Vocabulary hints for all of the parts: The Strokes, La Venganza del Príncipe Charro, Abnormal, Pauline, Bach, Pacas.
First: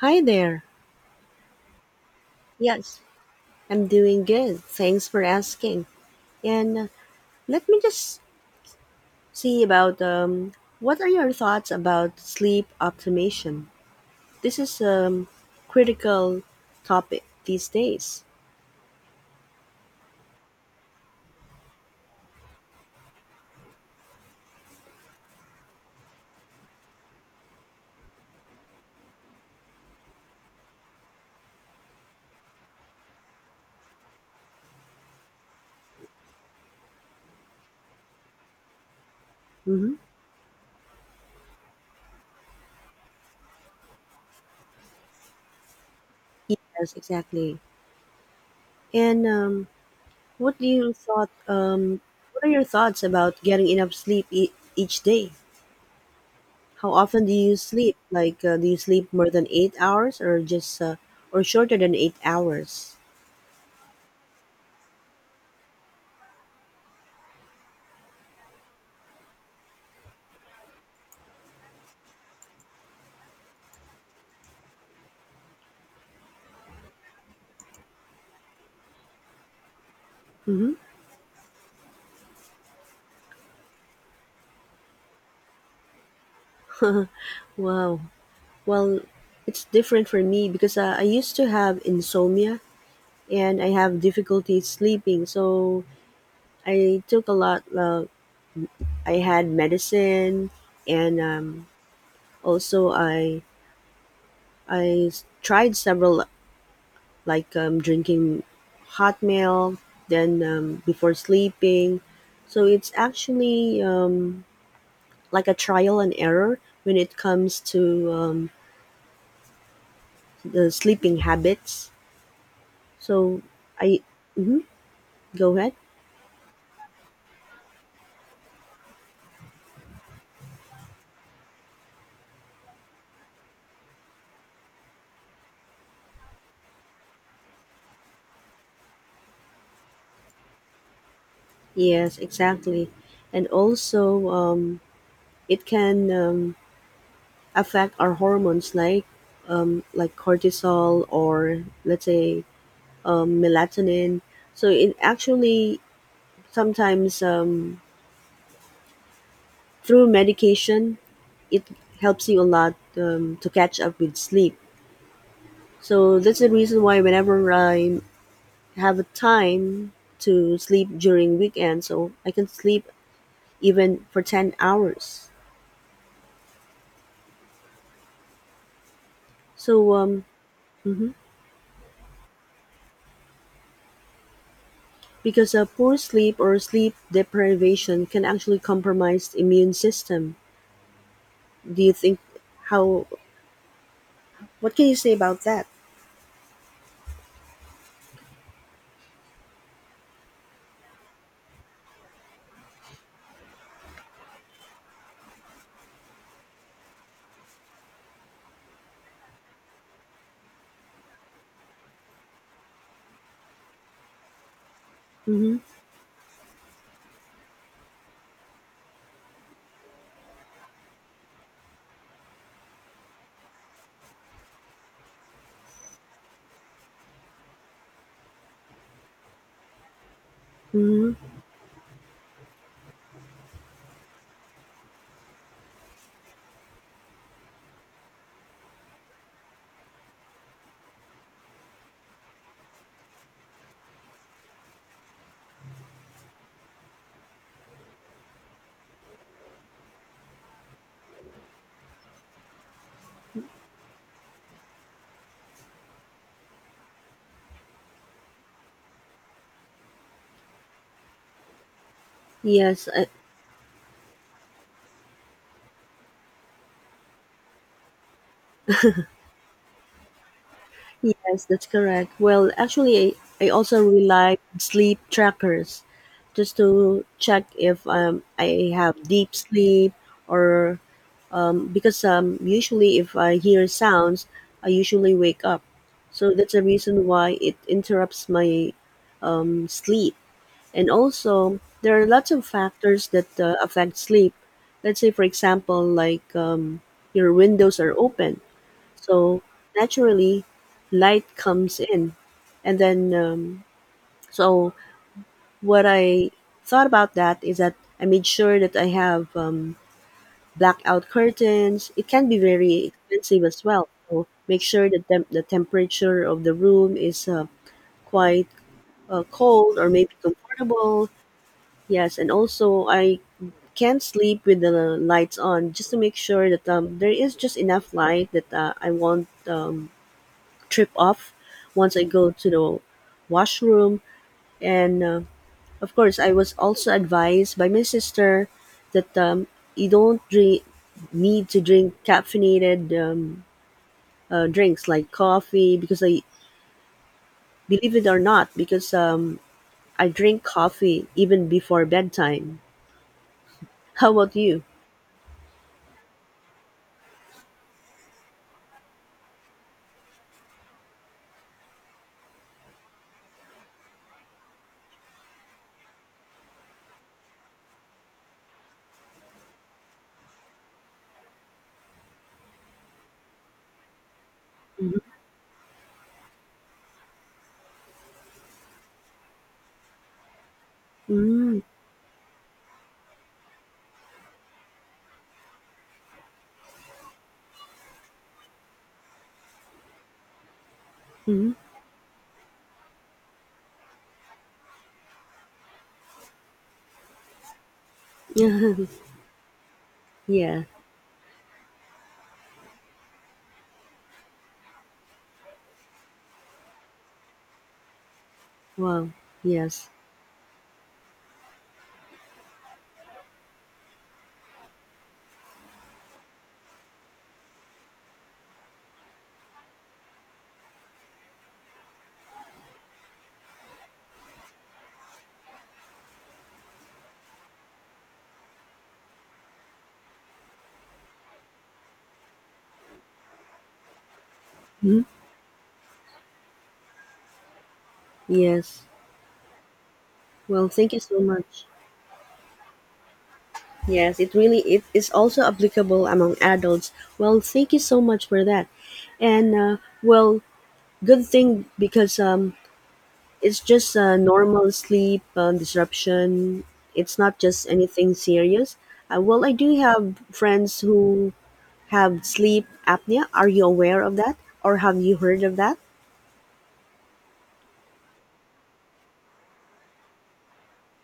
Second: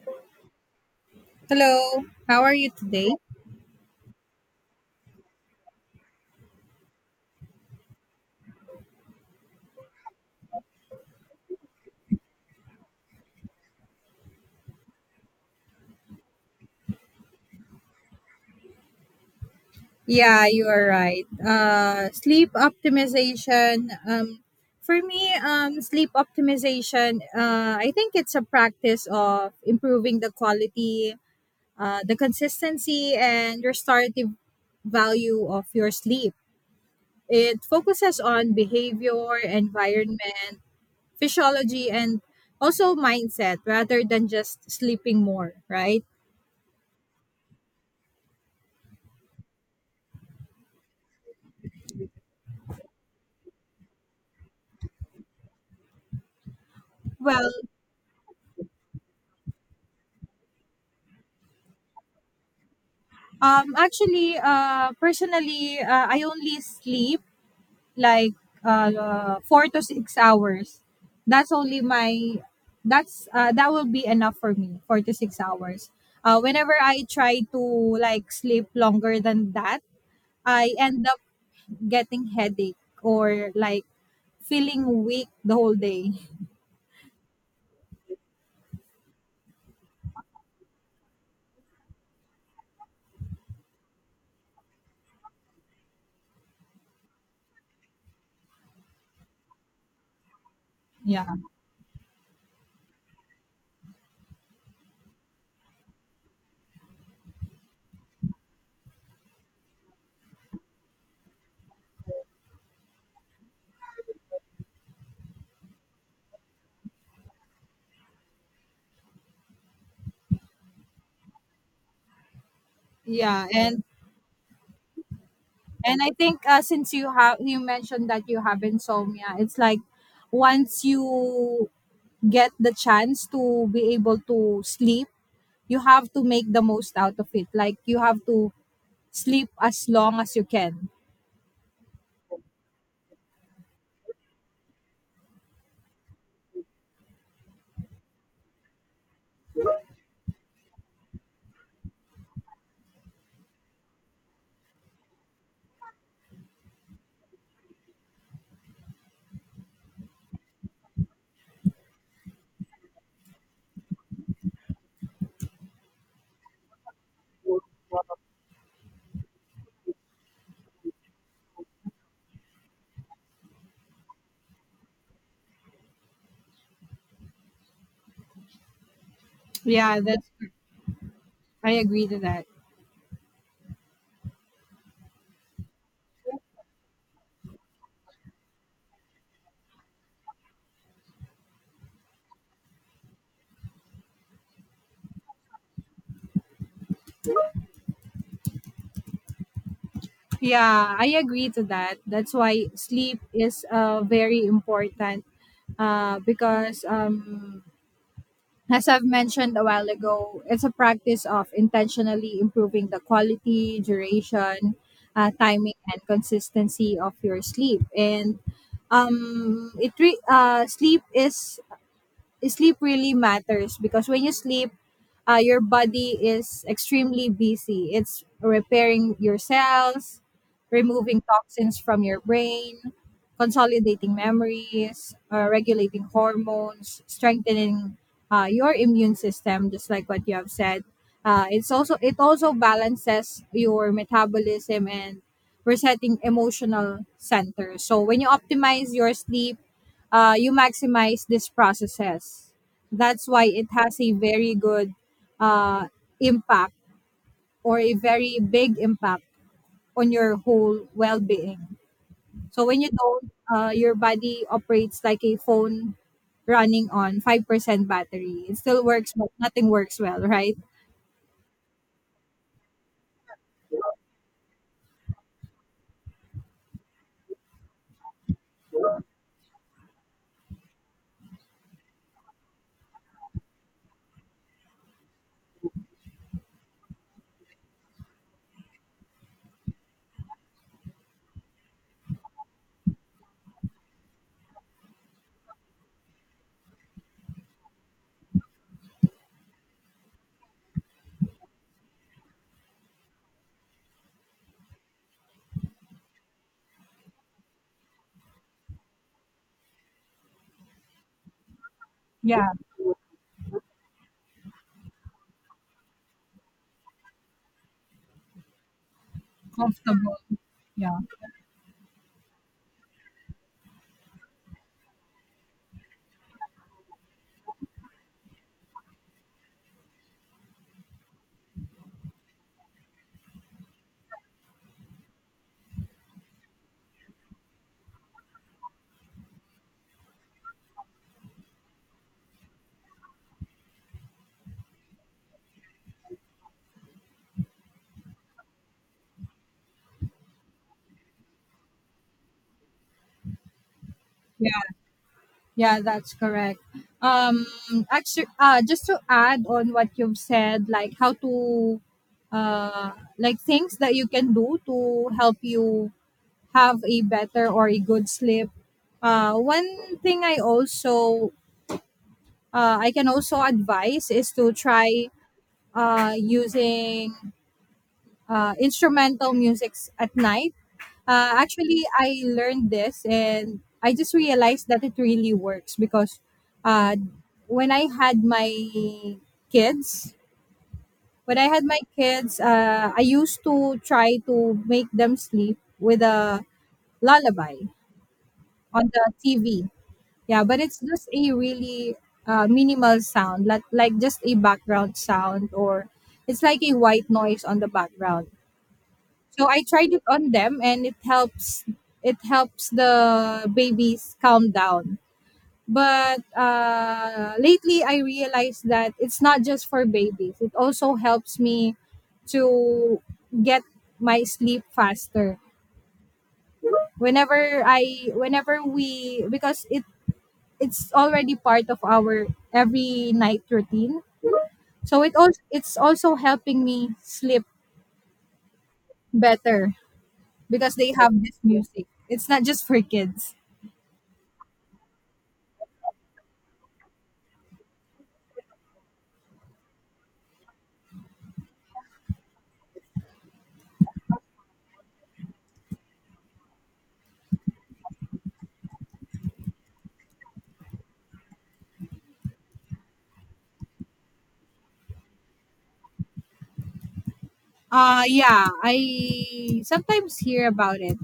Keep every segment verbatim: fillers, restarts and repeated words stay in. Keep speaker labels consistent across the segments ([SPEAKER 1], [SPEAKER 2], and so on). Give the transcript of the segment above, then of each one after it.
[SPEAKER 1] Hi there.
[SPEAKER 2] Hello, how are you
[SPEAKER 1] Yes,
[SPEAKER 2] today?
[SPEAKER 1] I'm doing good. Thanks for asking. And uh, let me just see about um, what are your thoughts about sleep optimization? This is a um, critical topic these days.
[SPEAKER 2] Yeah, you are right. Uh, sleep optimization. Um, for me, um, sleep optimization. Uh, I think it's a practice of improving the quality, uh, the consistency, and restorative value of your sleep. It focuses on behavior,
[SPEAKER 1] Mm-hmm.
[SPEAKER 2] environment, physiology, and also mindset rather than just sleeping more. Right.
[SPEAKER 1] Yes, exactly. And um, what do you thought? Um, what are your thoughts about getting enough sleep e- each day? How often do
[SPEAKER 2] Well,
[SPEAKER 1] you sleep? Like, uh, do you sleep more than eight hours, or just uh, or shorter than eight hours?
[SPEAKER 2] Um, actually, uh, personally, uh, I only sleep like uh, four to six hours. That's only my. That's uh, that will be enough for me. Four to six hours. Uh, whenever I try to like sleep longer than that,
[SPEAKER 1] Mm-hmm.
[SPEAKER 2] I end up getting headache or like feeling weak the whole day.
[SPEAKER 1] Wow. Well, it's different for me because uh, I used to have insomnia and I have difficulty sleeping. So I took a lot. Uh, I had medicine and
[SPEAKER 2] Yeah,
[SPEAKER 1] um, also I I s- tried several like um, drinking hot milk then um, before sleeping. So it's actually um, like a trial and error when it comes to um, the sleeping habits. So
[SPEAKER 2] yeah, and
[SPEAKER 1] I. mhm. Go ahead.
[SPEAKER 2] And I think uh, since you have you mentioned that you have insomnia, it's like once you get the chance to be able to sleep, you have to make the most out of it. Like you have to sleep as long as you can.
[SPEAKER 1] Yes, exactly. And also, um, it can um, affect our hormones like um, like cortisol or let's say um, melatonin. So it actually sometimes um, through medication, it helps you a lot um, to catch up with sleep. So that's the reason why whenever I have a time to sleep during weekends, so I can sleep even for ten hours. So
[SPEAKER 2] Yeah,
[SPEAKER 1] um,
[SPEAKER 2] that's
[SPEAKER 1] Mhm.
[SPEAKER 2] I agree to that.
[SPEAKER 1] Because a poor sleep or sleep deprivation can actually compromise the immune system. Do you think how what can you say about that?
[SPEAKER 2] Yeah, I agree to that. That's why sleep is uh, very important uh, because um, as I've mentioned a while ago, it's a practice of intentionally improving the quality, duration, uh,
[SPEAKER 1] Mm-hmm.
[SPEAKER 2] timing, and consistency of your sleep. And um, it re- uh, sleep is sleep really matters because when you sleep, uh, your body is extremely busy. It's repairing your cells, removing
[SPEAKER 1] Mm-hmm.
[SPEAKER 2] toxins from your brain, consolidating memories, uh, regulating hormones, strengthening uh, your immune system, just like what you have said. Uh, it's also it also balances your metabolism and resetting emotional center. So when you optimize your sleep uh, you maximize these processes. That's why it has a very good uh, impact or a very big impact on your whole well being. So when
[SPEAKER 1] Yes,
[SPEAKER 2] you
[SPEAKER 1] uh,
[SPEAKER 2] don't, uh, your body operates like a phone running on five percent battery. It still works, but nothing works well, right?
[SPEAKER 1] yes, that's correct. Well, actually, I, I also rely on sleep trackers just to check if um, I have deep sleep or because um, usually if I hear sounds, I usually wake up. So that's a reason why it interrupts my um, sleep. And also, there are lots of factors that uh, affect sleep. Let's say, for example, like um, your windows are open, so naturally, light comes in, and then um, so what I thought about that is that I made sure that I have um, blackout curtains. It can be very expensive as well. So make sure that tem- the temperature of the room is uh, quite uh, cold or maybe
[SPEAKER 2] Comfortable.
[SPEAKER 1] comfortable. Yes, and also I can't sleep with the lights on just to make sure that um, there is just enough light that uh, I won't um, trip off once I go to the washroom. And uh, Of course, I was also advised by my sister that um, you don't drink, need to drink caffeinated um, uh, drinks like coffee because I believe it or not, because um, I drink coffee even before bedtime. How about you?
[SPEAKER 2] Yeah, that's correct. Um, Actually, uh, just to add on what you've said, like how to, uh, like things that you can do to help you have a better or a good sleep. Uh, one thing I also, uh, I can also advise is to try, uh, using uh, instrumental musics at night. Uh,
[SPEAKER 1] Mm-hmm.
[SPEAKER 2] actually, I learned this and I just realized that it really works because uh, when I had my kids, when I had my kids, uh, I used to try to make them sleep with a lullaby on the T V. Yeah, but
[SPEAKER 1] yeah.
[SPEAKER 2] it's just a really uh, minimal sound, like, like just a background sound, or it's like a white noise on the background.
[SPEAKER 1] Wow.
[SPEAKER 2] So I
[SPEAKER 1] Yes.
[SPEAKER 2] tried it on them and it helps, it helps the babies calm down. But uh, lately I realized that it's not just for babies. It also helps me to get my sleep faster. Whenever I whenever we because it it's already part of our every night routine.
[SPEAKER 1] Mhm.
[SPEAKER 2] So it also it's also helping me sleep
[SPEAKER 1] Yes.
[SPEAKER 2] better
[SPEAKER 1] Well,
[SPEAKER 2] because
[SPEAKER 1] thank
[SPEAKER 2] they
[SPEAKER 1] you
[SPEAKER 2] have
[SPEAKER 1] so
[SPEAKER 2] this
[SPEAKER 1] much.
[SPEAKER 2] music. It's not just for kids.
[SPEAKER 1] Yes, it really it is also applicable among adults. Well, thank you so much for that. And uh, well, good thing because um, it's just uh, normal sleep um, disruption. It's not just anything serious. Uh, well, I do have friends who have sleep apnea. Are you aware of that, or have you heard of that?
[SPEAKER 2] Uh yeah, I sometimes hear about it.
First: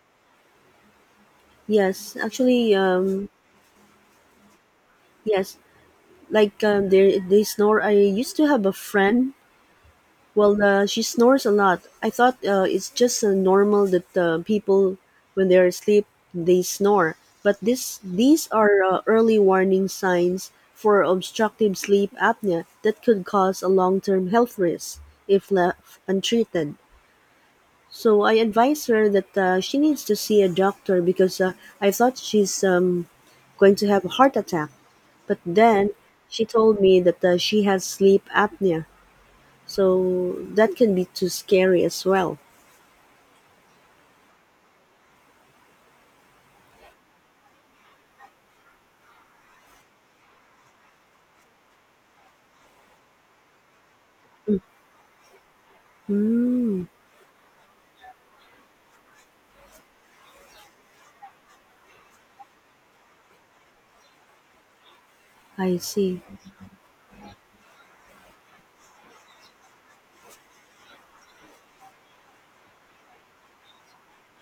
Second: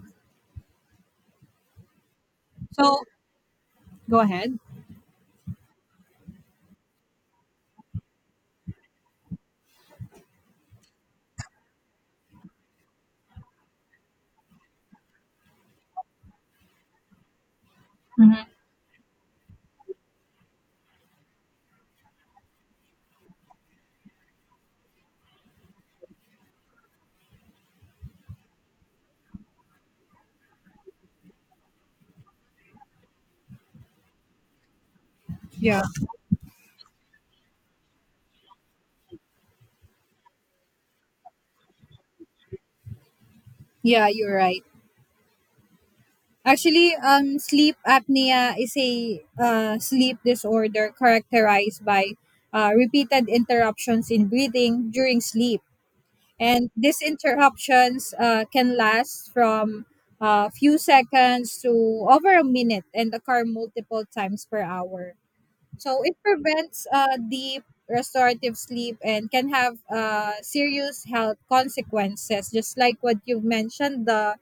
[SPEAKER 1] Yes, actually,
[SPEAKER 2] So
[SPEAKER 1] um,
[SPEAKER 2] go ahead.
[SPEAKER 1] yes. Like um, they they snore. I used to have a friend. Well, uh, she snores a lot. I thought uh, it's just uh, normal that uh, people when they are asleep they snore. But this these are uh, early warning signs for obstructive sleep apnea that could cause a long term health risk if left untreated. So I advised her that uh, she needs to see a doctor because uh, I thought she's um, going to have a heart attack. But
[SPEAKER 2] Yeah,
[SPEAKER 1] then she told me that uh, she has sleep apnea. So that can be too scary as well.
[SPEAKER 2] yeah, you're right. Actually, um, sleep apnea is a uh, sleep disorder characterized by uh, repeated interruptions in breathing during sleep. And
[SPEAKER 1] Mm,
[SPEAKER 2] these interruptions uh, can last from a few seconds to over a minute and occur multiple times per hour.
[SPEAKER 1] I
[SPEAKER 2] So it
[SPEAKER 1] see.
[SPEAKER 2] prevents uh, deep restorative sleep and can have uh, serious health consequences, just like what you've mentioned, the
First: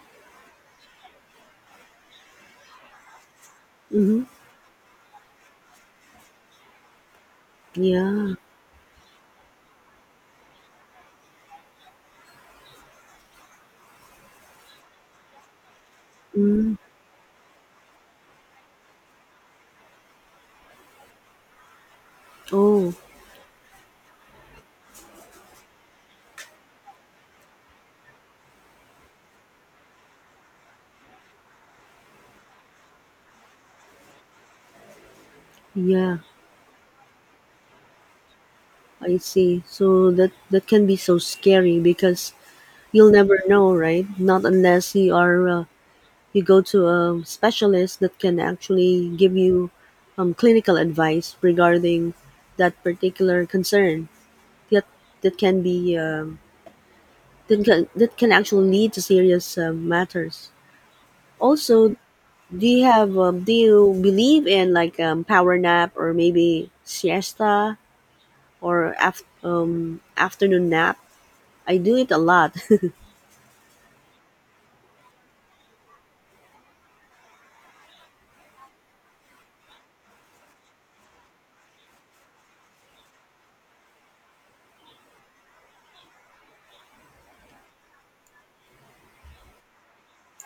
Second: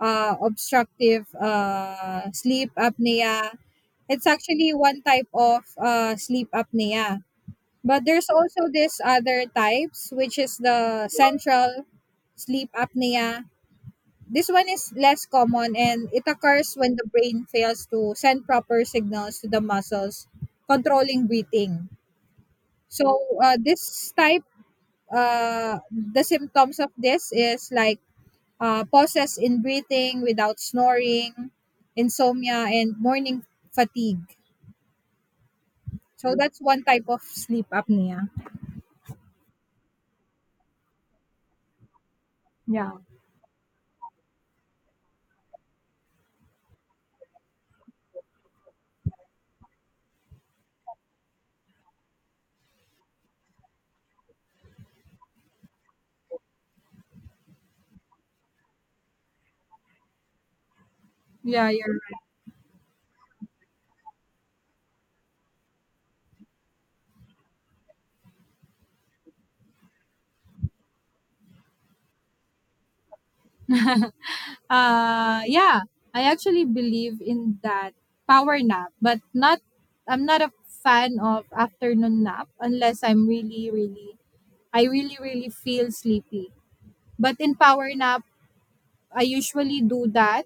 [SPEAKER 2] uh, obstructive uh, sleep apnea.
[SPEAKER 1] Mm-hmm.
[SPEAKER 2] It's actually one type of uh, sleep apnea. But there's
[SPEAKER 1] Yeah.
[SPEAKER 2] also this other types, which is the central sleep apnea. This one is less common and it occurs
[SPEAKER 1] Mm.
[SPEAKER 2] when the brain fails to send proper signals to the muscles controlling breathing.
[SPEAKER 1] Oh,
[SPEAKER 2] So uh, this type, uh, the symptoms of this is like uh, pauses in breathing without snoring, insomnia, and morning fatigue.
[SPEAKER 1] yeah.
[SPEAKER 2] So that's one type of sleep apnea.
[SPEAKER 1] I see. So that that can be so scary because you'll never know, right? Not unless you are uh, you go to a specialist that can actually give you um, clinical advice regarding that particular concern that that can be um, that can that can actually lead to serious um, matters.
[SPEAKER 2] Yeah, you're
[SPEAKER 1] Also,
[SPEAKER 2] right.
[SPEAKER 1] do you have um, do you believe in like um, power nap or maybe siesta or af- um, afternoon nap? I do it a lot.
[SPEAKER 2] Uh, yeah, I actually believe in that power nap, but not. I'm not a fan of afternoon nap unless I'm really, really, I really, really feel sleepy. But in power nap, I usually do that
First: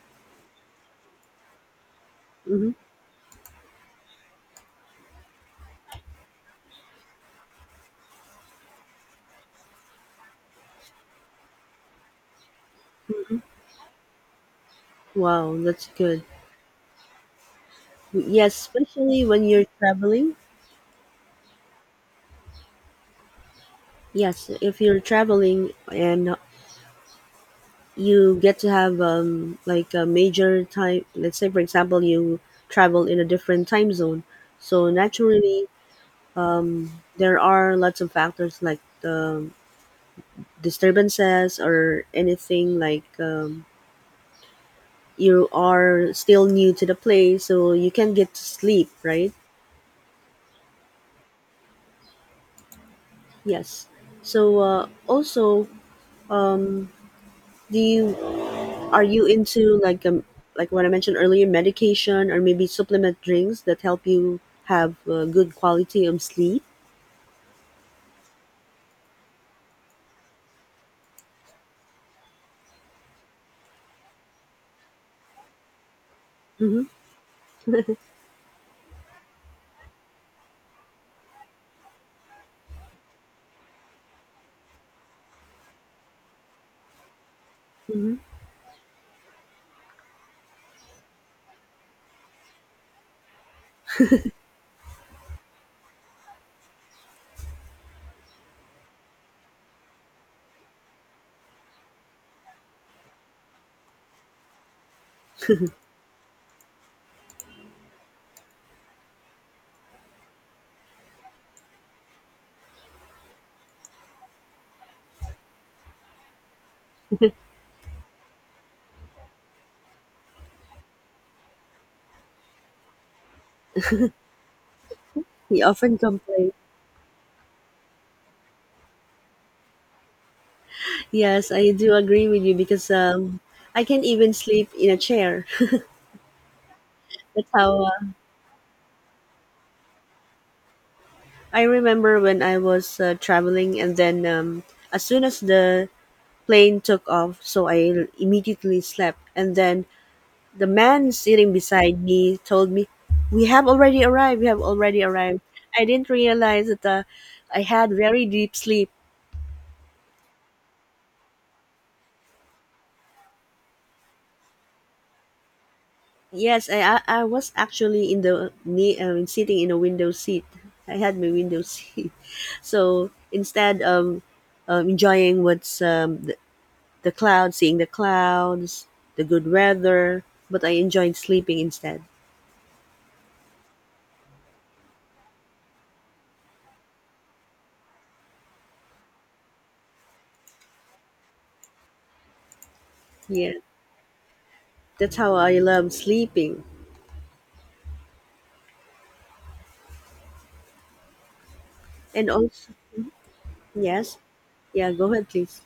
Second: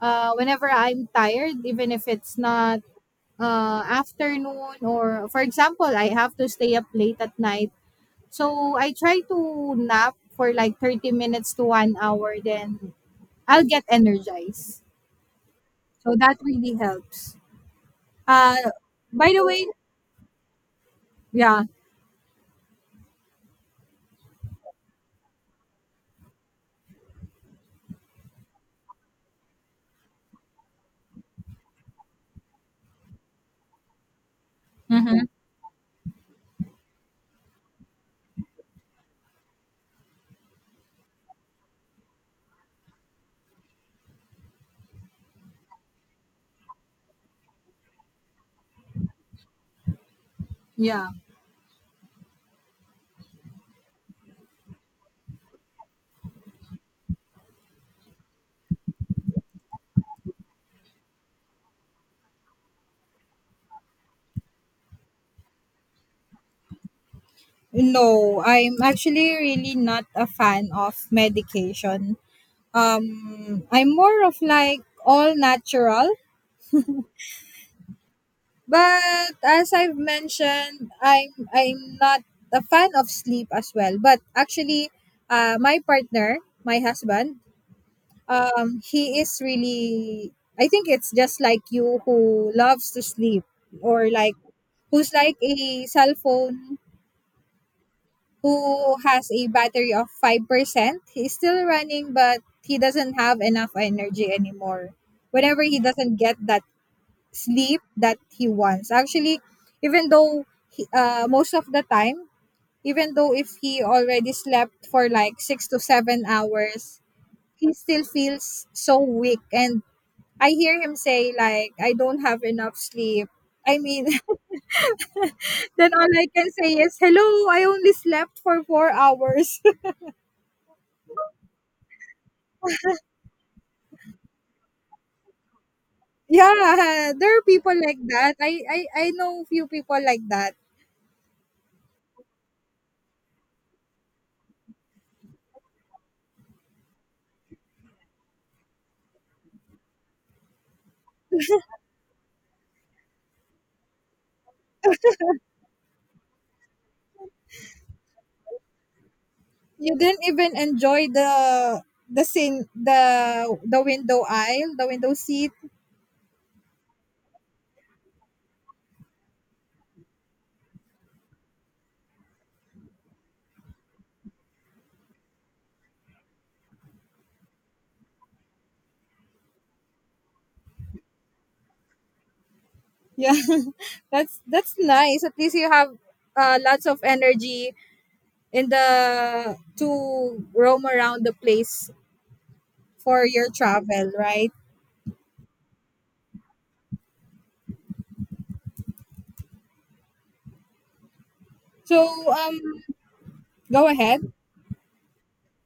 [SPEAKER 2] uh, whenever I'm tired, even if it's
[SPEAKER 1] hmm
[SPEAKER 2] not uh, afternoon or, for example, I have to stay up late at night. So I try to nap for like thirty minutes to one hour, then I'll get energized.
[SPEAKER 1] Wow, that's
[SPEAKER 2] So
[SPEAKER 1] good.
[SPEAKER 2] that really helps.
[SPEAKER 1] Yes,
[SPEAKER 2] Uh,
[SPEAKER 1] especially
[SPEAKER 2] by the
[SPEAKER 1] when
[SPEAKER 2] way,
[SPEAKER 1] you're traveling.
[SPEAKER 2] yeah.
[SPEAKER 1] Yes, if you're traveling and you get to have um, like a major time, let's say for example you travel in a different time zone, so
[SPEAKER 2] Mm-hmm.
[SPEAKER 1] naturally um, there are lots of factors like the disturbances or anything like um, you are still new to the place, so you can't get to sleep, right?
[SPEAKER 2] Yeah.
[SPEAKER 1] Yes. So uh, also, um, do you Are you into like um like what I mentioned earlier, medication or maybe supplement drinks that help you have uh, good quality of sleep?
[SPEAKER 2] No, I'm actually really not a fan of medication. Um, I'm more of like all natural.
[SPEAKER 1] Hmm
[SPEAKER 2] But as I've mentioned, I'm I'm not a fan of sleep as well. But actually, uh, my partner, my husband,
[SPEAKER 1] hmm
[SPEAKER 2] um, he is really. I think it's just like you who loves to sleep, or like who's like a cell phone who has a battery of five percent. He's still running, but he doesn't have enough energy anymore. Whenever he doesn't get that sleep that he wants. Actually, even though he, uh, most of the time, even though if he already slept for like six to seven hours, he still feels so weak. And I hear him say like, "I don't have enough sleep." I mean,
[SPEAKER 1] We
[SPEAKER 2] then
[SPEAKER 1] often
[SPEAKER 2] all I
[SPEAKER 1] complain.
[SPEAKER 2] can say is, "Hello, I only slept for four hours."
[SPEAKER 1] Yes, I do agree with you because um, I can't even sleep in a chair.
[SPEAKER 2] Yeah, there are
[SPEAKER 1] That's
[SPEAKER 2] people
[SPEAKER 1] how uh,
[SPEAKER 2] like that. I I I know few people like that.
[SPEAKER 1] I remember when I was uh, traveling, and then um, as soon as the plane took off, so I immediately slept, and then the man sitting beside me told me, "We have already arrived. We have already arrived." I didn't realize that uh, I had very deep sleep.
[SPEAKER 2] You didn't even enjoy the the scene the the window aisle, the window seat.
[SPEAKER 1] Yes, I I, I was actually in the ne- uh, sitting in a window seat. I had my window seat, so instead of um, enjoying what's um, the, the clouds, seeing the clouds, the good weather, but I enjoyed sleeping instead.
[SPEAKER 2] Yeah. that's that's nice. At least you have uh, lots of energy in the to roam around the place for your
[SPEAKER 1] Yeah,
[SPEAKER 2] travel, right?
[SPEAKER 1] that's how I love sleeping.
[SPEAKER 2] So
[SPEAKER 1] And
[SPEAKER 2] um
[SPEAKER 1] also,
[SPEAKER 2] go
[SPEAKER 1] yes,
[SPEAKER 2] ahead.
[SPEAKER 1] yeah, go ahead, please.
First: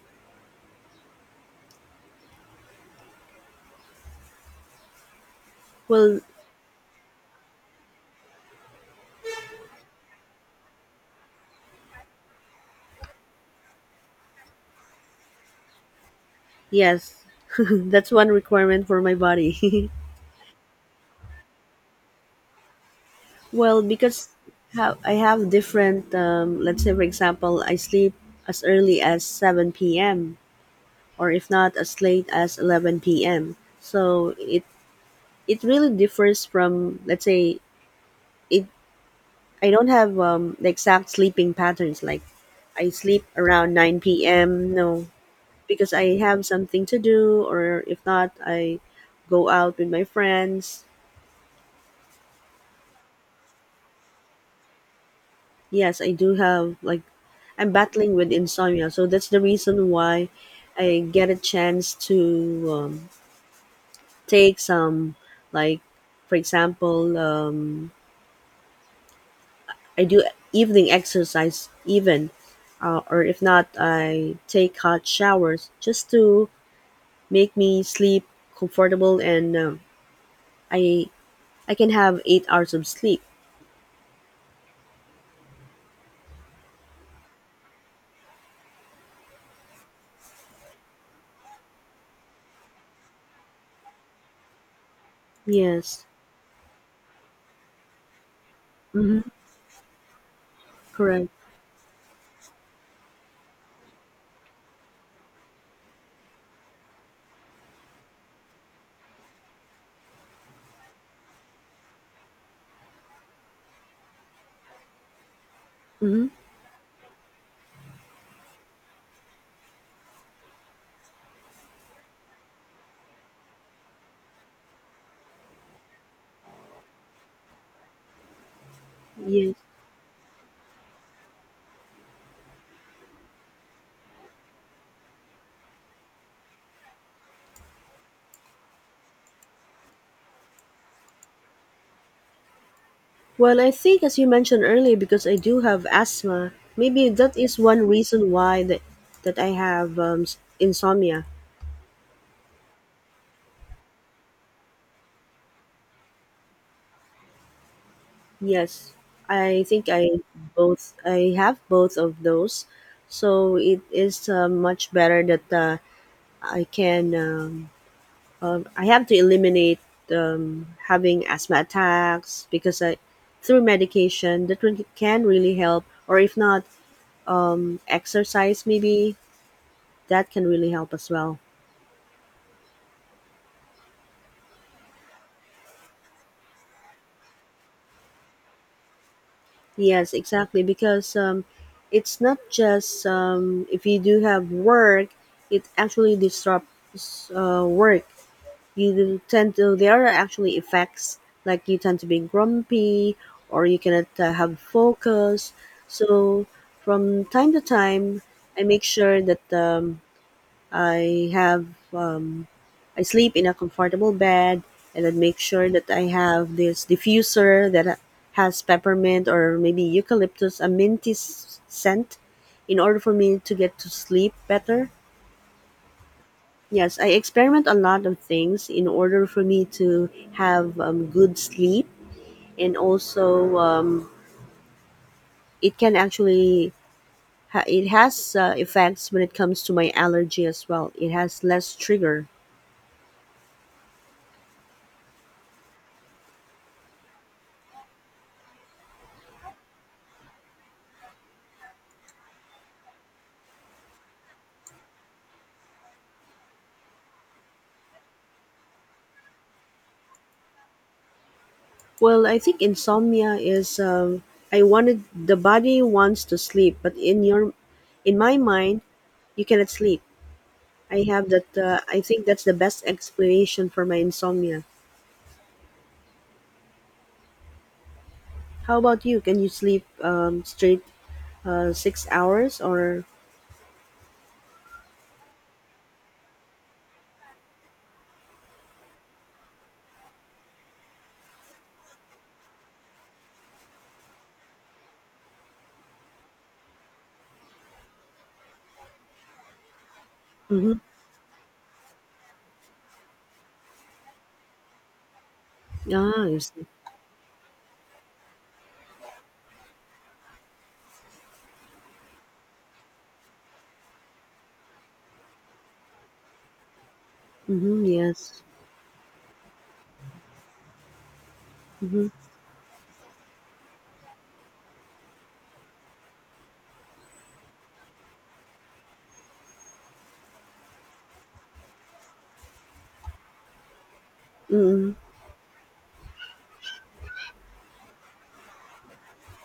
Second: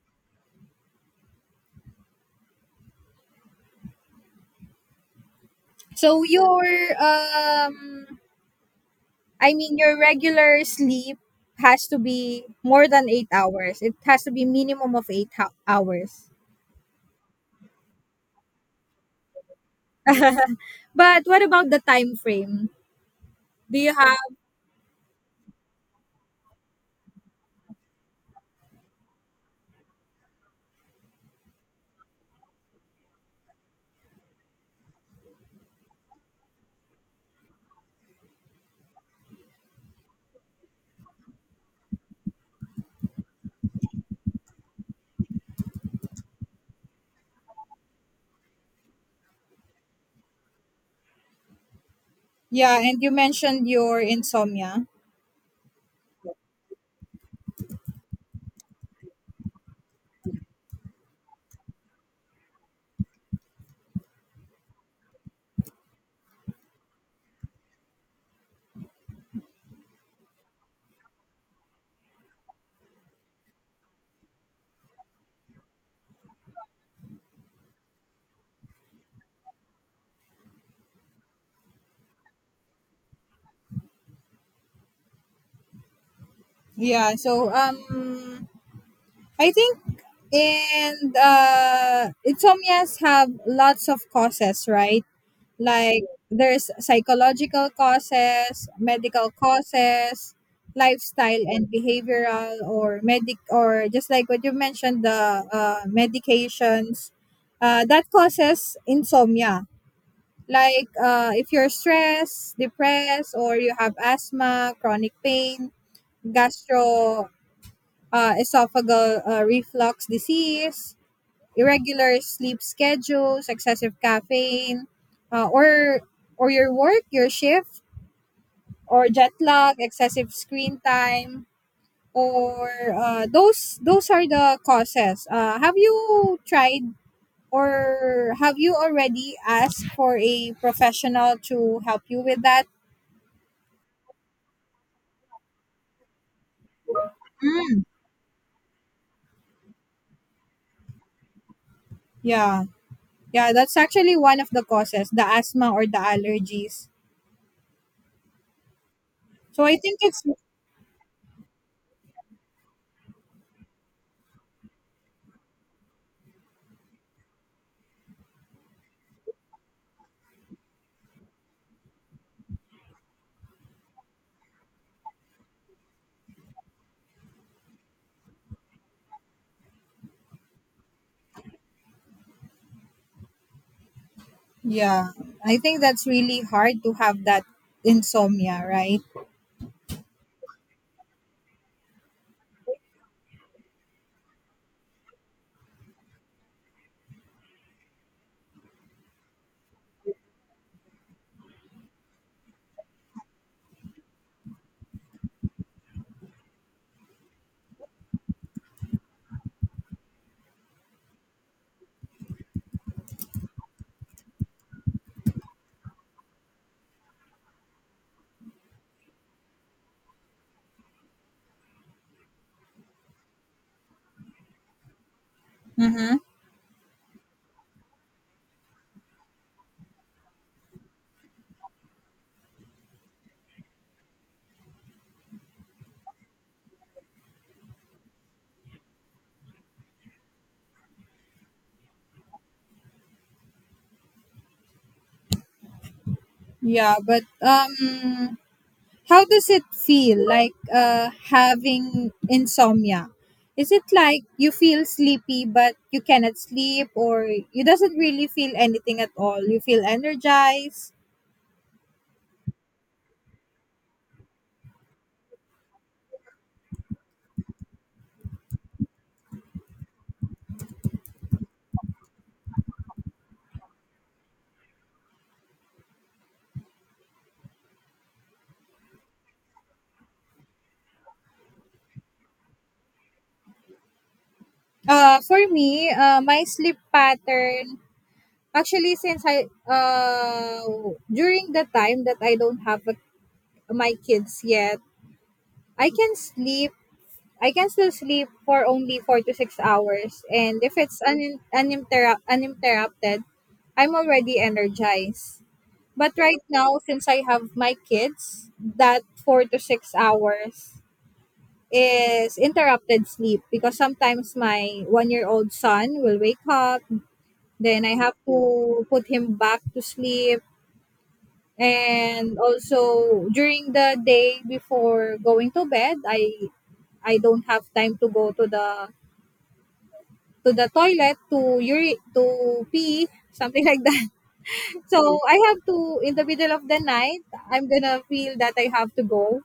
[SPEAKER 1] Well,
[SPEAKER 2] So your um I mean Your regular sleep has to be more than eight hours. It has to be minimum of eight ho- hours.
[SPEAKER 1] yes, that's one requirement for my body.
[SPEAKER 2] But what about the time frame? Do
[SPEAKER 1] well,
[SPEAKER 2] you have
[SPEAKER 1] because ha- I have different, um, let's say, for example, I sleep as early as seven p m or if not, as late as eleven p m. So it it really differs from, let's say, it. I don't have um, the exact sleeping patterns. Like I sleep around nine p m. No, because I have something to do, or if not, I go out with my friends.
[SPEAKER 2] Yeah, and you mentioned your insomnia.
[SPEAKER 1] Yes, I do have like I'm battling with insomnia, so that's the reason why I get a chance to um, take some like for example, um, I do evening exercise even uh, or if not I take hot showers just to make me sleep comfortable and um, I I can have eight hours of sleep.
[SPEAKER 2] Yeah, so um I think and uh, insomnias have lots of causes, right? Like
[SPEAKER 1] Yes.
[SPEAKER 2] there's psychological causes,
[SPEAKER 1] Mhm.
[SPEAKER 2] medical causes,
[SPEAKER 1] Correct.
[SPEAKER 2] lifestyle and behavioral, or medic or just like what you mentioned, the uh medications uh that causes insomnia. Like uh, if you're stressed, depressed, or you have asthma, chronic pain,
[SPEAKER 1] Mhm.
[SPEAKER 2] gastro uh, esophageal uh, reflux disease, irregular sleep schedules, excessive caffeine, uh, or or your work, your shift, or jet
[SPEAKER 1] Yes.
[SPEAKER 2] lag, excessive screen time, or uh, those those are the causes. Uh, have you tried or have you already asked for a professional to help you with that?
[SPEAKER 1] Well, I think, as you mentioned earlier, because I do have asthma, maybe that is one reason why that, that I have um, s- insomnia.
[SPEAKER 2] Yeah. Yeah, that's actually one of the causes, the asthma or the allergies.
[SPEAKER 1] Yes, I
[SPEAKER 2] So I
[SPEAKER 1] think
[SPEAKER 2] think
[SPEAKER 1] I
[SPEAKER 2] it's,
[SPEAKER 1] both I have both of those, so it is uh, much better that uh, I can um, um, I have to eliminate um, having asthma attacks because I through medication that really- can really help, or if not, um, exercise maybe that can really help as well.
[SPEAKER 2] yeah, I think that's really hard to have that insomnia, right?
[SPEAKER 1] Yes, exactly. Because um, it's not just um, if you do have work, it actually disrupts uh, work. You do tend to, there are actually effects like you tend to be grumpy or you cannot uh, have focus. So from time to time, I make sure that um, I have um, I sleep in a comfortable bed and then make sure that I have this diffuser that ha- has peppermint or maybe eucalyptus, a minty s- scent in order for me to get to sleep better.
[SPEAKER 2] Mhm.
[SPEAKER 1] Yes, I experiment a lot of things in order for me to have um, good sleep and also um, it can actually ha- it has uh, effects when it comes to my allergy as well. It has less trigger.
[SPEAKER 2] Yeah, but um How does it feel like uh having insomnia? Is it like you feel sleepy but you cannot sleep or you doesn't really feel anything at all? You feel energized?
[SPEAKER 1] Well, I think insomnia is um, I wanted the body wants to sleep, but in your in my mind, you cannot sleep. I have that. Uh, I think that's the best explanation for my insomnia. How about you? Can you sleep um, straight uh, six hours or?
[SPEAKER 2] Uh for me, uh my sleep pattern. Actually, since I uh during the time that I don't have a, my kids yet, I can sleep. I can still sleep for only four to six hours, and if
[SPEAKER 1] Mm-hmm.
[SPEAKER 2] it's un, uninterrupt, uninterrupted, I'm already energized.
[SPEAKER 1] Ah,
[SPEAKER 2] But
[SPEAKER 1] I
[SPEAKER 2] right
[SPEAKER 1] see.
[SPEAKER 2] now, since I have my kids, that four to six hours is interrupted sleep because sometimes my one year old son will wake up,
[SPEAKER 1] Mm-hmm,
[SPEAKER 2] then I have
[SPEAKER 1] yes.
[SPEAKER 2] to put him back to sleep.
[SPEAKER 1] Mm-hmm.
[SPEAKER 2] And also during the day before going to bed, i i don't have time to go to the to the toilet to uri- to pee something like that.
[SPEAKER 1] Mm-hmm.
[SPEAKER 2] So I have to, in the middle of the night, I'm gonna feel that I have to go.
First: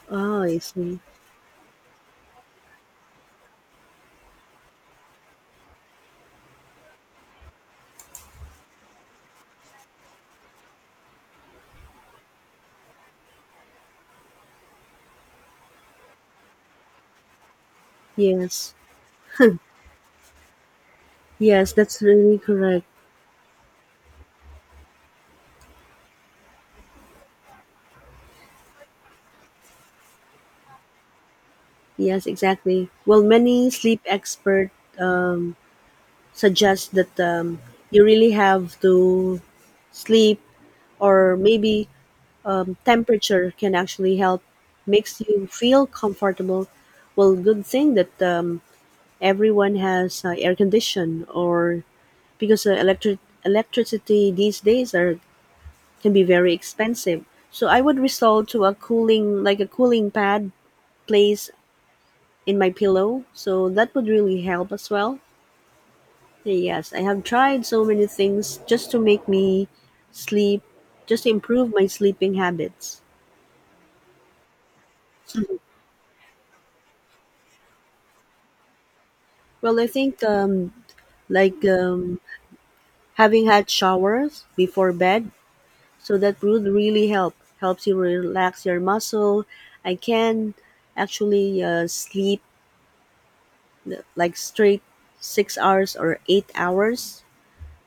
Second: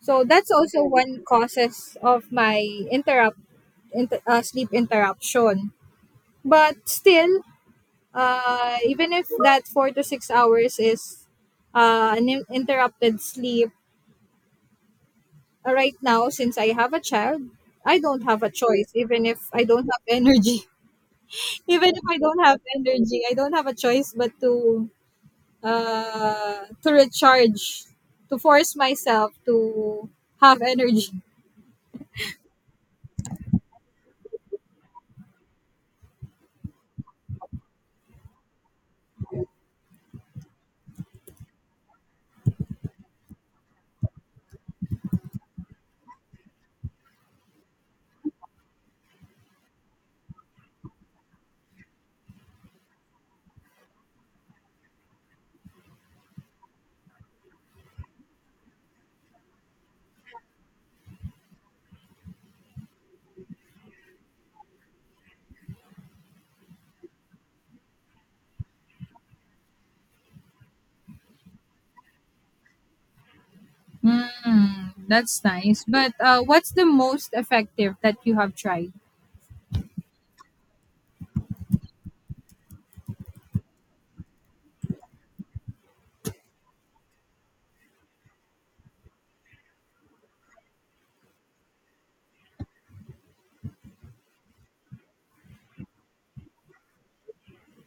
[SPEAKER 2] So
[SPEAKER 1] Ah,
[SPEAKER 2] that's
[SPEAKER 1] I
[SPEAKER 2] also
[SPEAKER 1] see.
[SPEAKER 2] one causes of my interrupt inter, uh, sleep interruption. But still, uh, even if that four to six hours is uh, an in- interrupted sleep, Uh, right now, since I have a child, I don't have a
[SPEAKER 1] Yes.
[SPEAKER 2] choice, even if I don't have energy.
[SPEAKER 1] Yes,
[SPEAKER 2] Even
[SPEAKER 1] that's
[SPEAKER 2] if I
[SPEAKER 1] really
[SPEAKER 2] don't have
[SPEAKER 1] correct.
[SPEAKER 2] energy, I don't have a choice but to uh, to recharge, to force myself to have energy.
[SPEAKER 1] Yes, exactly. Well, many sleep expert uh, suggests that um, you really have to sleep or maybe um, temperature can actually help makes you feel comfortable well good thing that um, everyone has uh, air condition or because uh, electric electricity these days are can be very expensive so I would resort to a cooling like a cooling pad place in my pillow so that would really help as well. Yes, I have tried so many things just to make me sleep, just to improve my sleeping habits.
[SPEAKER 2] Hmm, that's nice. But uh, what's the most effective that you have tried?
[SPEAKER 1] Well, I think um, like um, having hot showers before bed, so that would really help. Helps you relax your muscle. I can actually uh, sleep uh, like straight six hours or eight hours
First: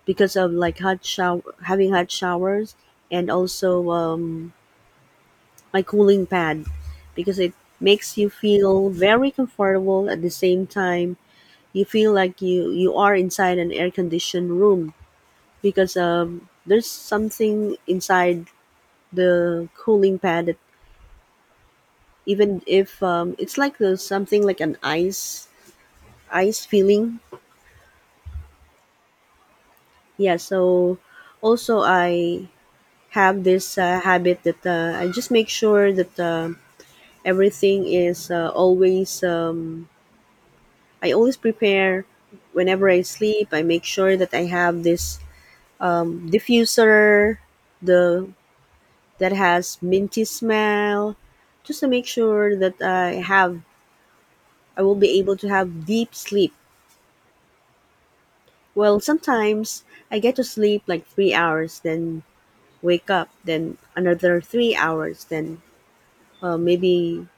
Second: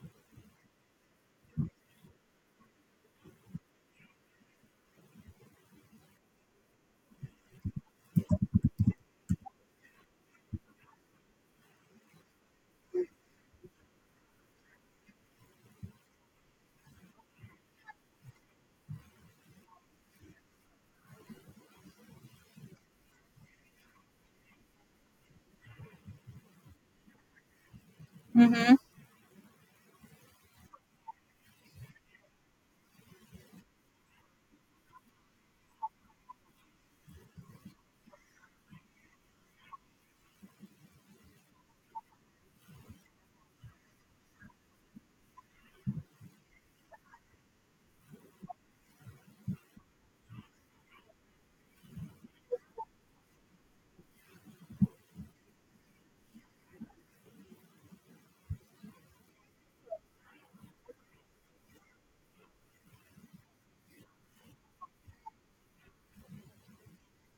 [SPEAKER 1] because of like hot shower, having hot showers, and also um, my cooling pad because it makes you feel very comfortable at the same time you feel like you you are inside an air conditioned room because um there's something inside the cooling pad that even if um, it's like there's something like an ice ice feeling, yeah. So also i have this uh, habit that uh, I just make sure that uh, everything is uh, always um, I always prepare whenever I sleep. I make sure that I have this um, diffuser, the that has minty smell, just to make sure that I have I will be able to have deep sleep. Well, sometimes I get to sleep like three hours, then wake up, then another three hours, then uh, maybe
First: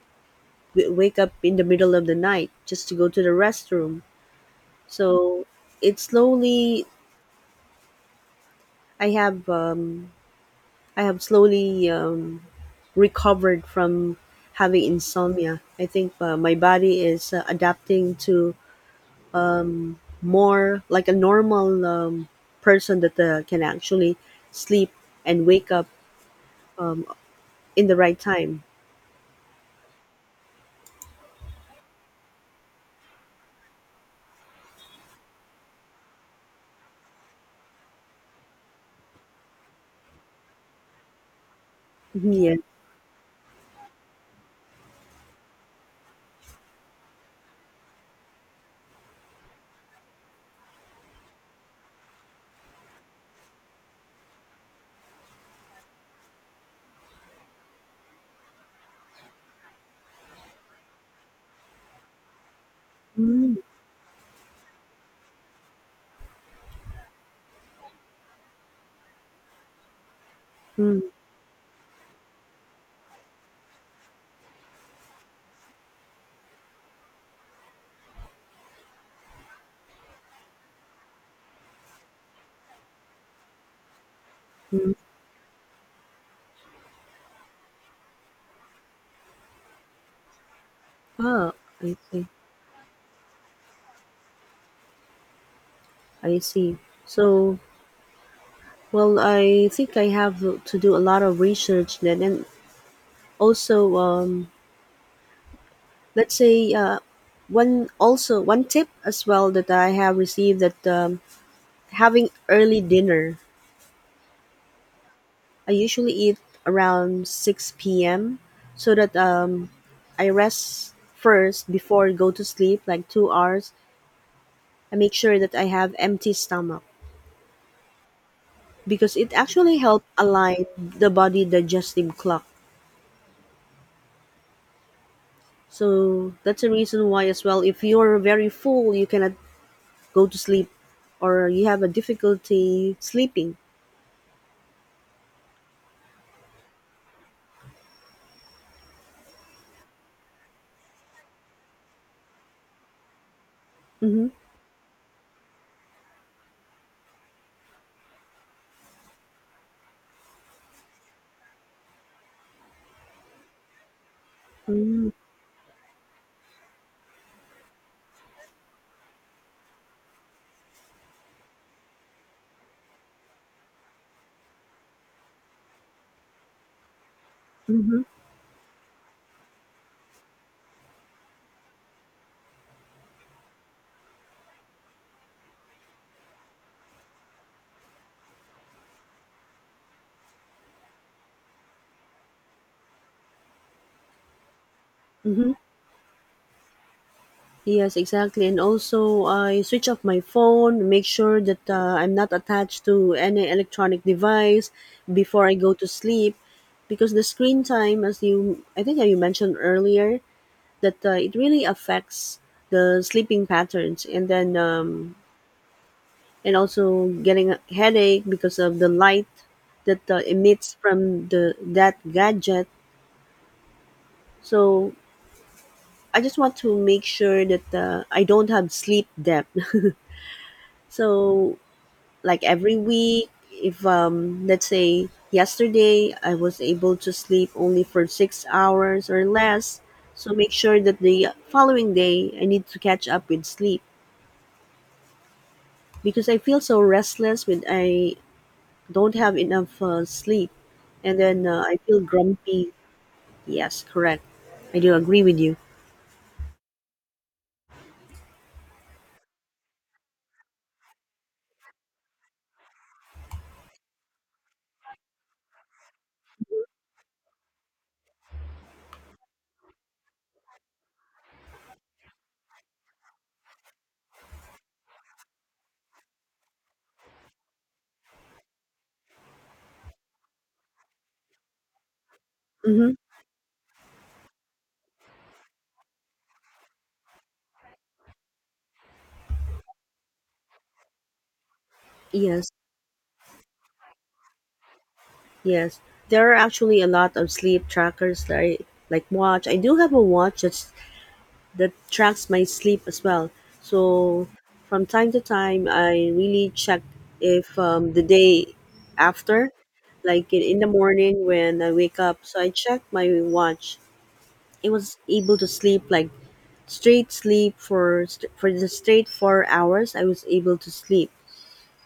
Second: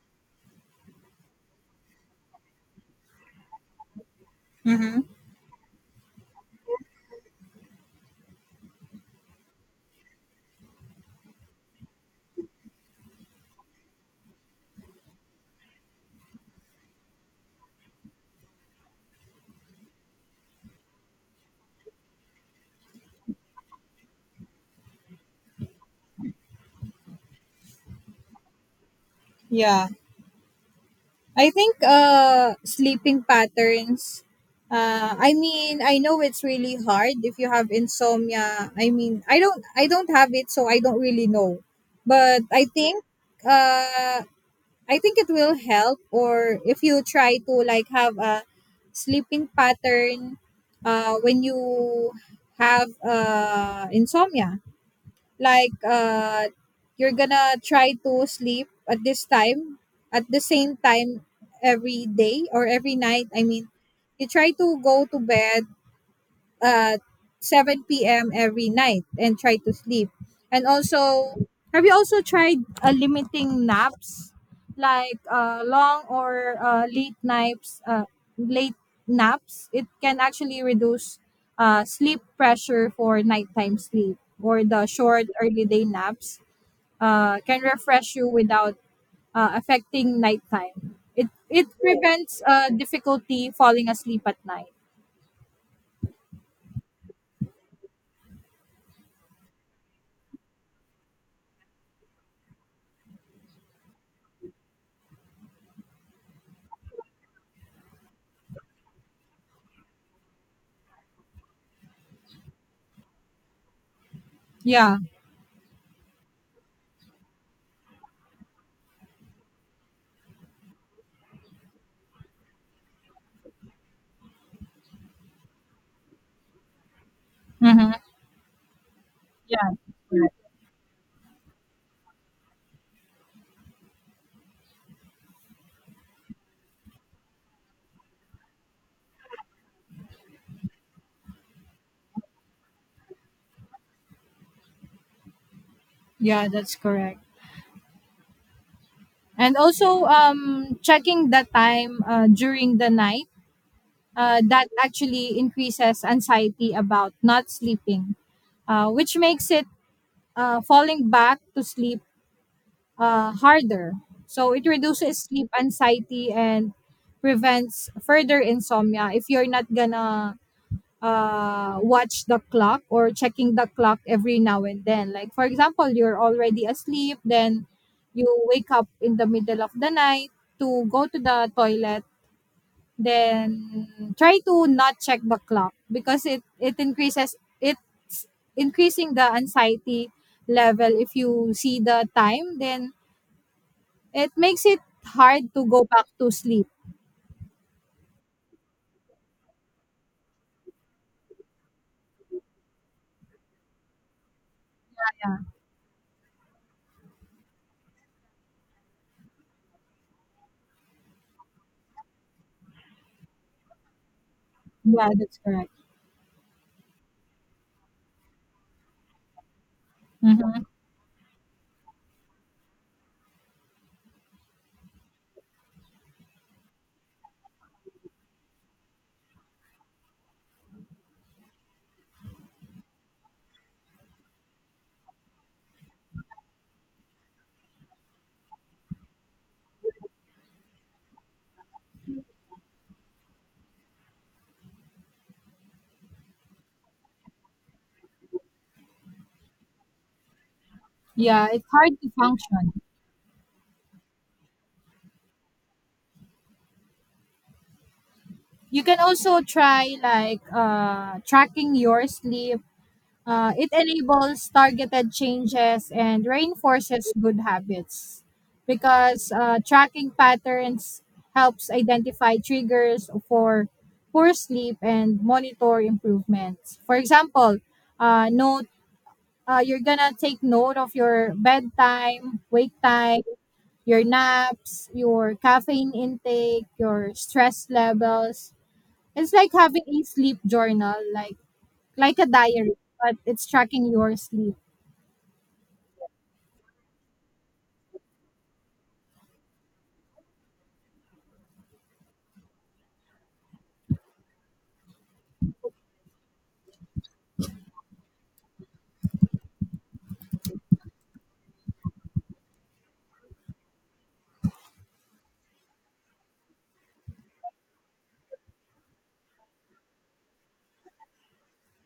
[SPEAKER 1] w- wake up in the middle of the night just to go to the restroom. So it slowly I have um, I have slowly um, recovered from having insomnia. I think uh, my body is uh, adapting to more like a normal um, person that uh, can actually sleep and wake up in the right time.
[SPEAKER 2] Yeah. I think uh sleeping patterns, uh I mean, I know it's really hard if you have insomnia. I mean, I don't I don't have it, so I don't really know.
[SPEAKER 1] Mhm,
[SPEAKER 2] But
[SPEAKER 1] yeah.
[SPEAKER 2] I think uh I think it will help or if you try to like have a sleeping pattern uh when you have uh insomnia, like uh you're gonna try to sleep at this time, at the same time every day or every night. I
[SPEAKER 1] Mm.
[SPEAKER 2] mean, you try to go to bed at seven p m every night and try to sleep. And
[SPEAKER 1] Mm.
[SPEAKER 2] also, have you also tried uh, limiting naps, like uh, long or uh, late naps? Uh, late naps, it can actually reduce uh, sleep pressure for nighttime sleep. Or the
[SPEAKER 1] Mm.
[SPEAKER 2] short early day naps uh, can refresh you without uh, affecting nighttime. It
[SPEAKER 1] Ah,
[SPEAKER 2] it
[SPEAKER 1] I see.
[SPEAKER 2] prevents uh, difficulty falling asleep at night.
[SPEAKER 1] I see. So, well, I think I have to do a lot of research then, and also um, let's say uh, one also one tip as well that I have received, that um, having early dinner.
[SPEAKER 2] Yeah.
[SPEAKER 1] I usually eat around six p m so that um, I rest first before I go to sleep, like two hours. I make sure that I have empty stomach,
[SPEAKER 2] Mm-hmm.
[SPEAKER 1] because it
[SPEAKER 2] Yeah.
[SPEAKER 1] actually helps align the body digestive clock. So that's a reason why as well. If you're very full, you cannot go to sleep, or you have a difficulty sleeping.
[SPEAKER 2] Yeah, that's correct. And also, um, checking the time uh, during the night,
[SPEAKER 1] Hmm.
[SPEAKER 2] uh, that actually increases anxiety about not sleeping, uh, which makes it uh, falling back to sleep uh, harder. So it
[SPEAKER 1] Mm,
[SPEAKER 2] reduces sleep anxiety and prevents further insomnia if you're not gonna uh watch the clock or checking the clock every now and then. Like, for example, you're already asleep, then
[SPEAKER 1] mhm,
[SPEAKER 2] you wake up in the middle of the night to go to the toilet, then try to not check the clock because it it increases, it's increasing the anxiety level. If you see the time, then it makes it
[SPEAKER 1] mhm.
[SPEAKER 2] hard to go back to sleep.
[SPEAKER 1] Yes, exactly. And also, I switch off my phone, make sure that uh, I'm not attached to any electronic device
[SPEAKER 2] Yeah,
[SPEAKER 1] before I go to sleep, because the screen time, as you, I think you mentioned earlier, that uh, it really affects the sleeping patterns, and then
[SPEAKER 2] yeah,
[SPEAKER 1] um,
[SPEAKER 2] that's correct.
[SPEAKER 1] and also getting a headache because of the light that uh,
[SPEAKER 2] Hmm.
[SPEAKER 1] emits from the that gadget. So I just want to make sure that uh, I don't have sleep debt. So, like every week, if um, let's say yesterday I was able to sleep only for six hours or less, so make sure that the following day I need to catch up with sleep, because I feel so restless when I don't have enough uh, sleep, and then
[SPEAKER 2] Yeah,
[SPEAKER 1] uh,
[SPEAKER 2] it's
[SPEAKER 1] I
[SPEAKER 2] hard
[SPEAKER 1] feel
[SPEAKER 2] to
[SPEAKER 1] grumpy.
[SPEAKER 2] function.
[SPEAKER 1] Yes, correct. I do agree with you.
[SPEAKER 2] You can also try like uh, tracking your sleep. Uh, it enables targeted changes and reinforces good habits because uh, tracking patterns helps identify triggers for poor sleep and monitor improvements. For example, uh, note uh, you're gonna take note of your bedtime, wake
[SPEAKER 1] Mm-hmm.
[SPEAKER 2] time, your naps, your caffeine intake, your stress levels. It's like having a sleep journal, like like a
[SPEAKER 1] Yes.
[SPEAKER 2] diary, but it's tracking your sleep.
[SPEAKER 1] Yes, there are actually a lot of sleep trackers that I like watch. I do have a watch that's that tracks my sleep as well. So from time to time, I really check if um, the day after, like in, in the morning when I wake up. So I check my watch. It was able to sleep like straight sleep for st- for the straight four hours I was able to sleep,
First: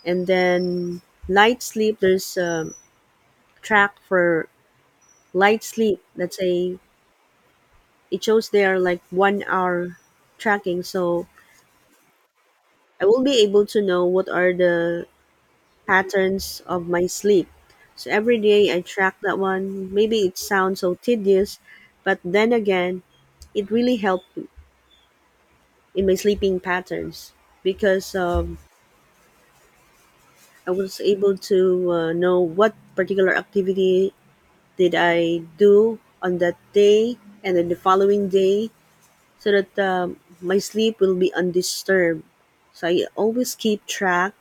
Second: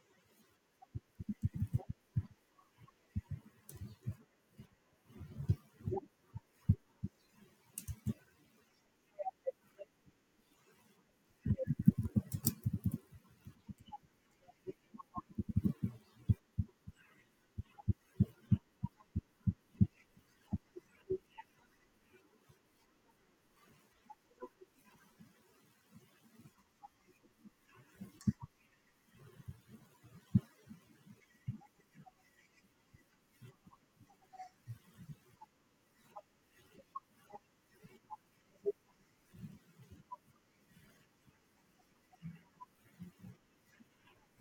[SPEAKER 1] and then light sleep. There's um, track for light sleep. Let's say it shows there like one hour tracking, so I will be able to know what are the patterns of my sleep. So every day I track that one. Maybe it sounds so tedious, but then again, it really helped in my sleeping patterns, because um, I was able to uh, know what particular activity did I do on that day and then the following day, so that um, my sleep will be undisturbed. So I always keep track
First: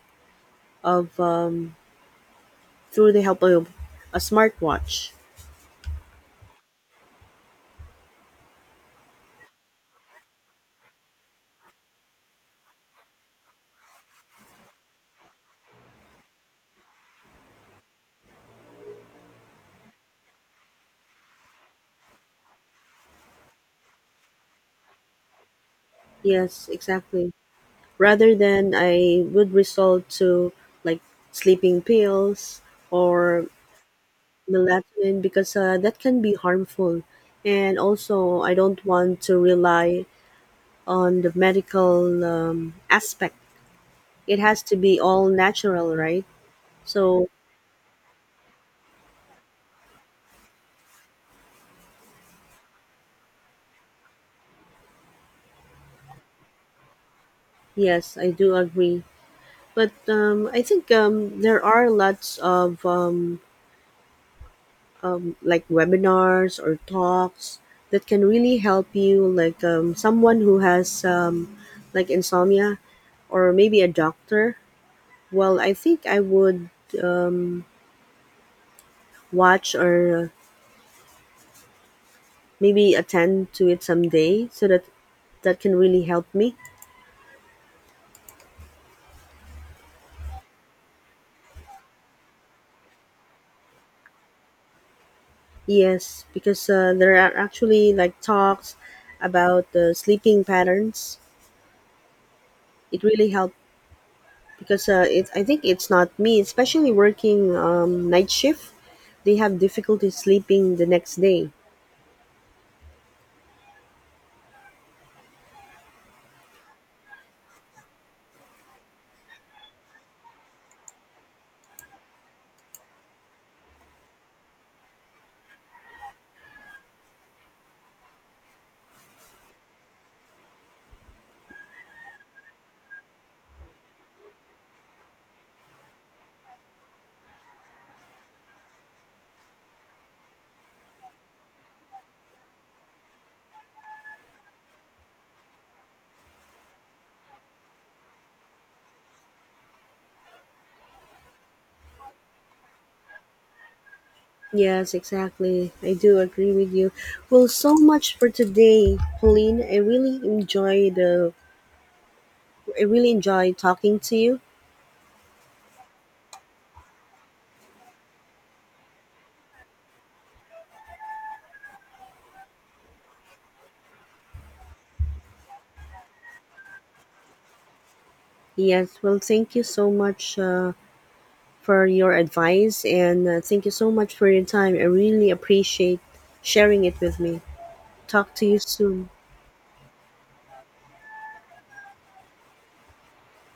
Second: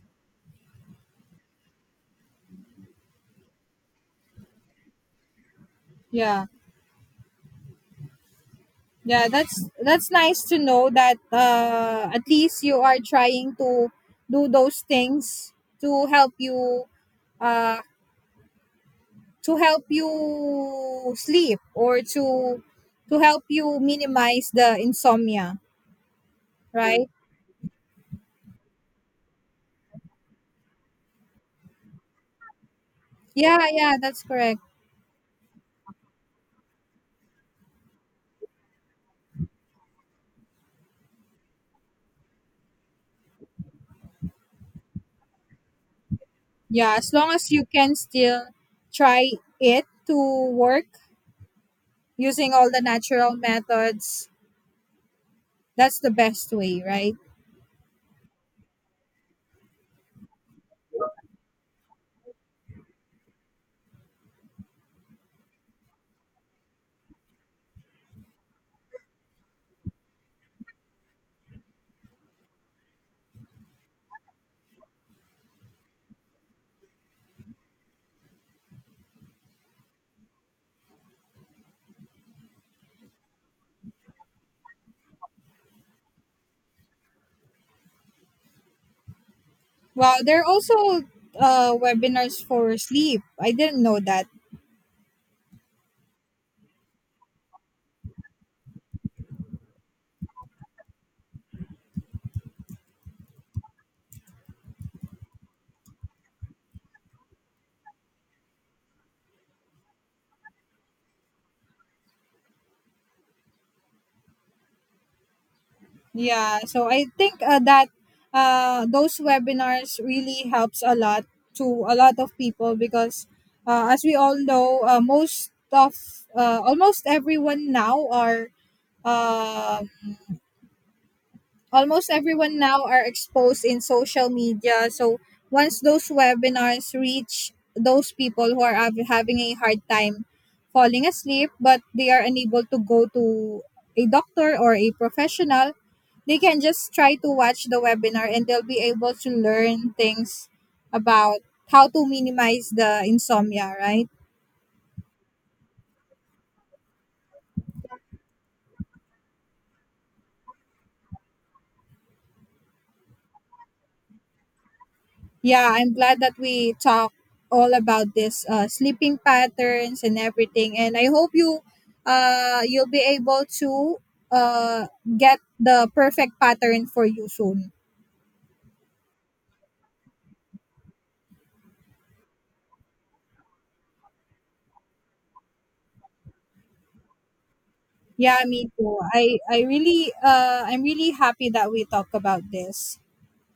[SPEAKER 1] of um, through the help of a smartwatch.
[SPEAKER 2] Yeah. Yeah, that's that's nice to know that uh at least you are trying to do those things to help you uh to help you sleep or to to help you minimize the insomnia,
[SPEAKER 1] Yes,
[SPEAKER 2] right?
[SPEAKER 1] exactly. Rather than I would resort to like sleeping pills or
[SPEAKER 2] Yeah, yeah, that's correct.
[SPEAKER 1] melatonin, because uh, that can be harmful. And also, I don't want to rely on the medical um, aspect. It has to be all natural, right?
[SPEAKER 2] Yeah, as
[SPEAKER 1] So,
[SPEAKER 2] long as you can still try it to work using all the natural methods, that's the best way, right?
[SPEAKER 1] yes, I do agree, but um, I think um, there are lots of um, um, like webinars or talks that can really help you, like um, someone who has um, like insomnia, or maybe a doctor. Well, I think I would um, watch or maybe attend to it someday, so that that can really help me.
[SPEAKER 2] Wow, there are also uh webinars for sleep, I didn't know that.
[SPEAKER 1] Yes, because uh, there are actually like talks about the sleeping patterns. It really helped because uh, it, I think it's not me, especially working um, night shift. They have difficulty sleeping the next day.
[SPEAKER 2] Yeah so I think uh, that uh Those webinars really helps a lot to a lot of people because uh, as we all know, uh, most of uh, almost everyone now are um almost everyone now are exposed in social media. So once those webinars reach those people who are hav- having a hard time falling asleep, but they are unable to go to a doctor or a professional, they can just try to watch the webinar and they'll be able to learn things about how to minimize the insomnia, right?
[SPEAKER 1] Yes, exactly. I do agree with you. Well, so much for today, Pauline. I really enjoy the. I really enjoy talking to you.
[SPEAKER 2] Yeah, I'm glad that we talk all about this uh, sleeping patterns and everything, and I hope you uh you'll be able to uh get the perfect pattern for you soon.
[SPEAKER 1] Yes. Well, thank you so much uh, for your advice, and uh, thank you so much for your time. I really appreciate sharing it with me. Talk
[SPEAKER 2] Yeah,
[SPEAKER 1] to you
[SPEAKER 2] me too.
[SPEAKER 1] soon.
[SPEAKER 2] I I really uh I'm really happy that we talk about this.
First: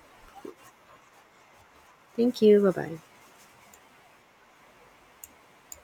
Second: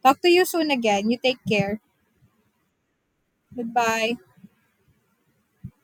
[SPEAKER 2] Talk to you soon again. You take care.
[SPEAKER 1] Thank you. Bye bye.
[SPEAKER 2] Goodbye.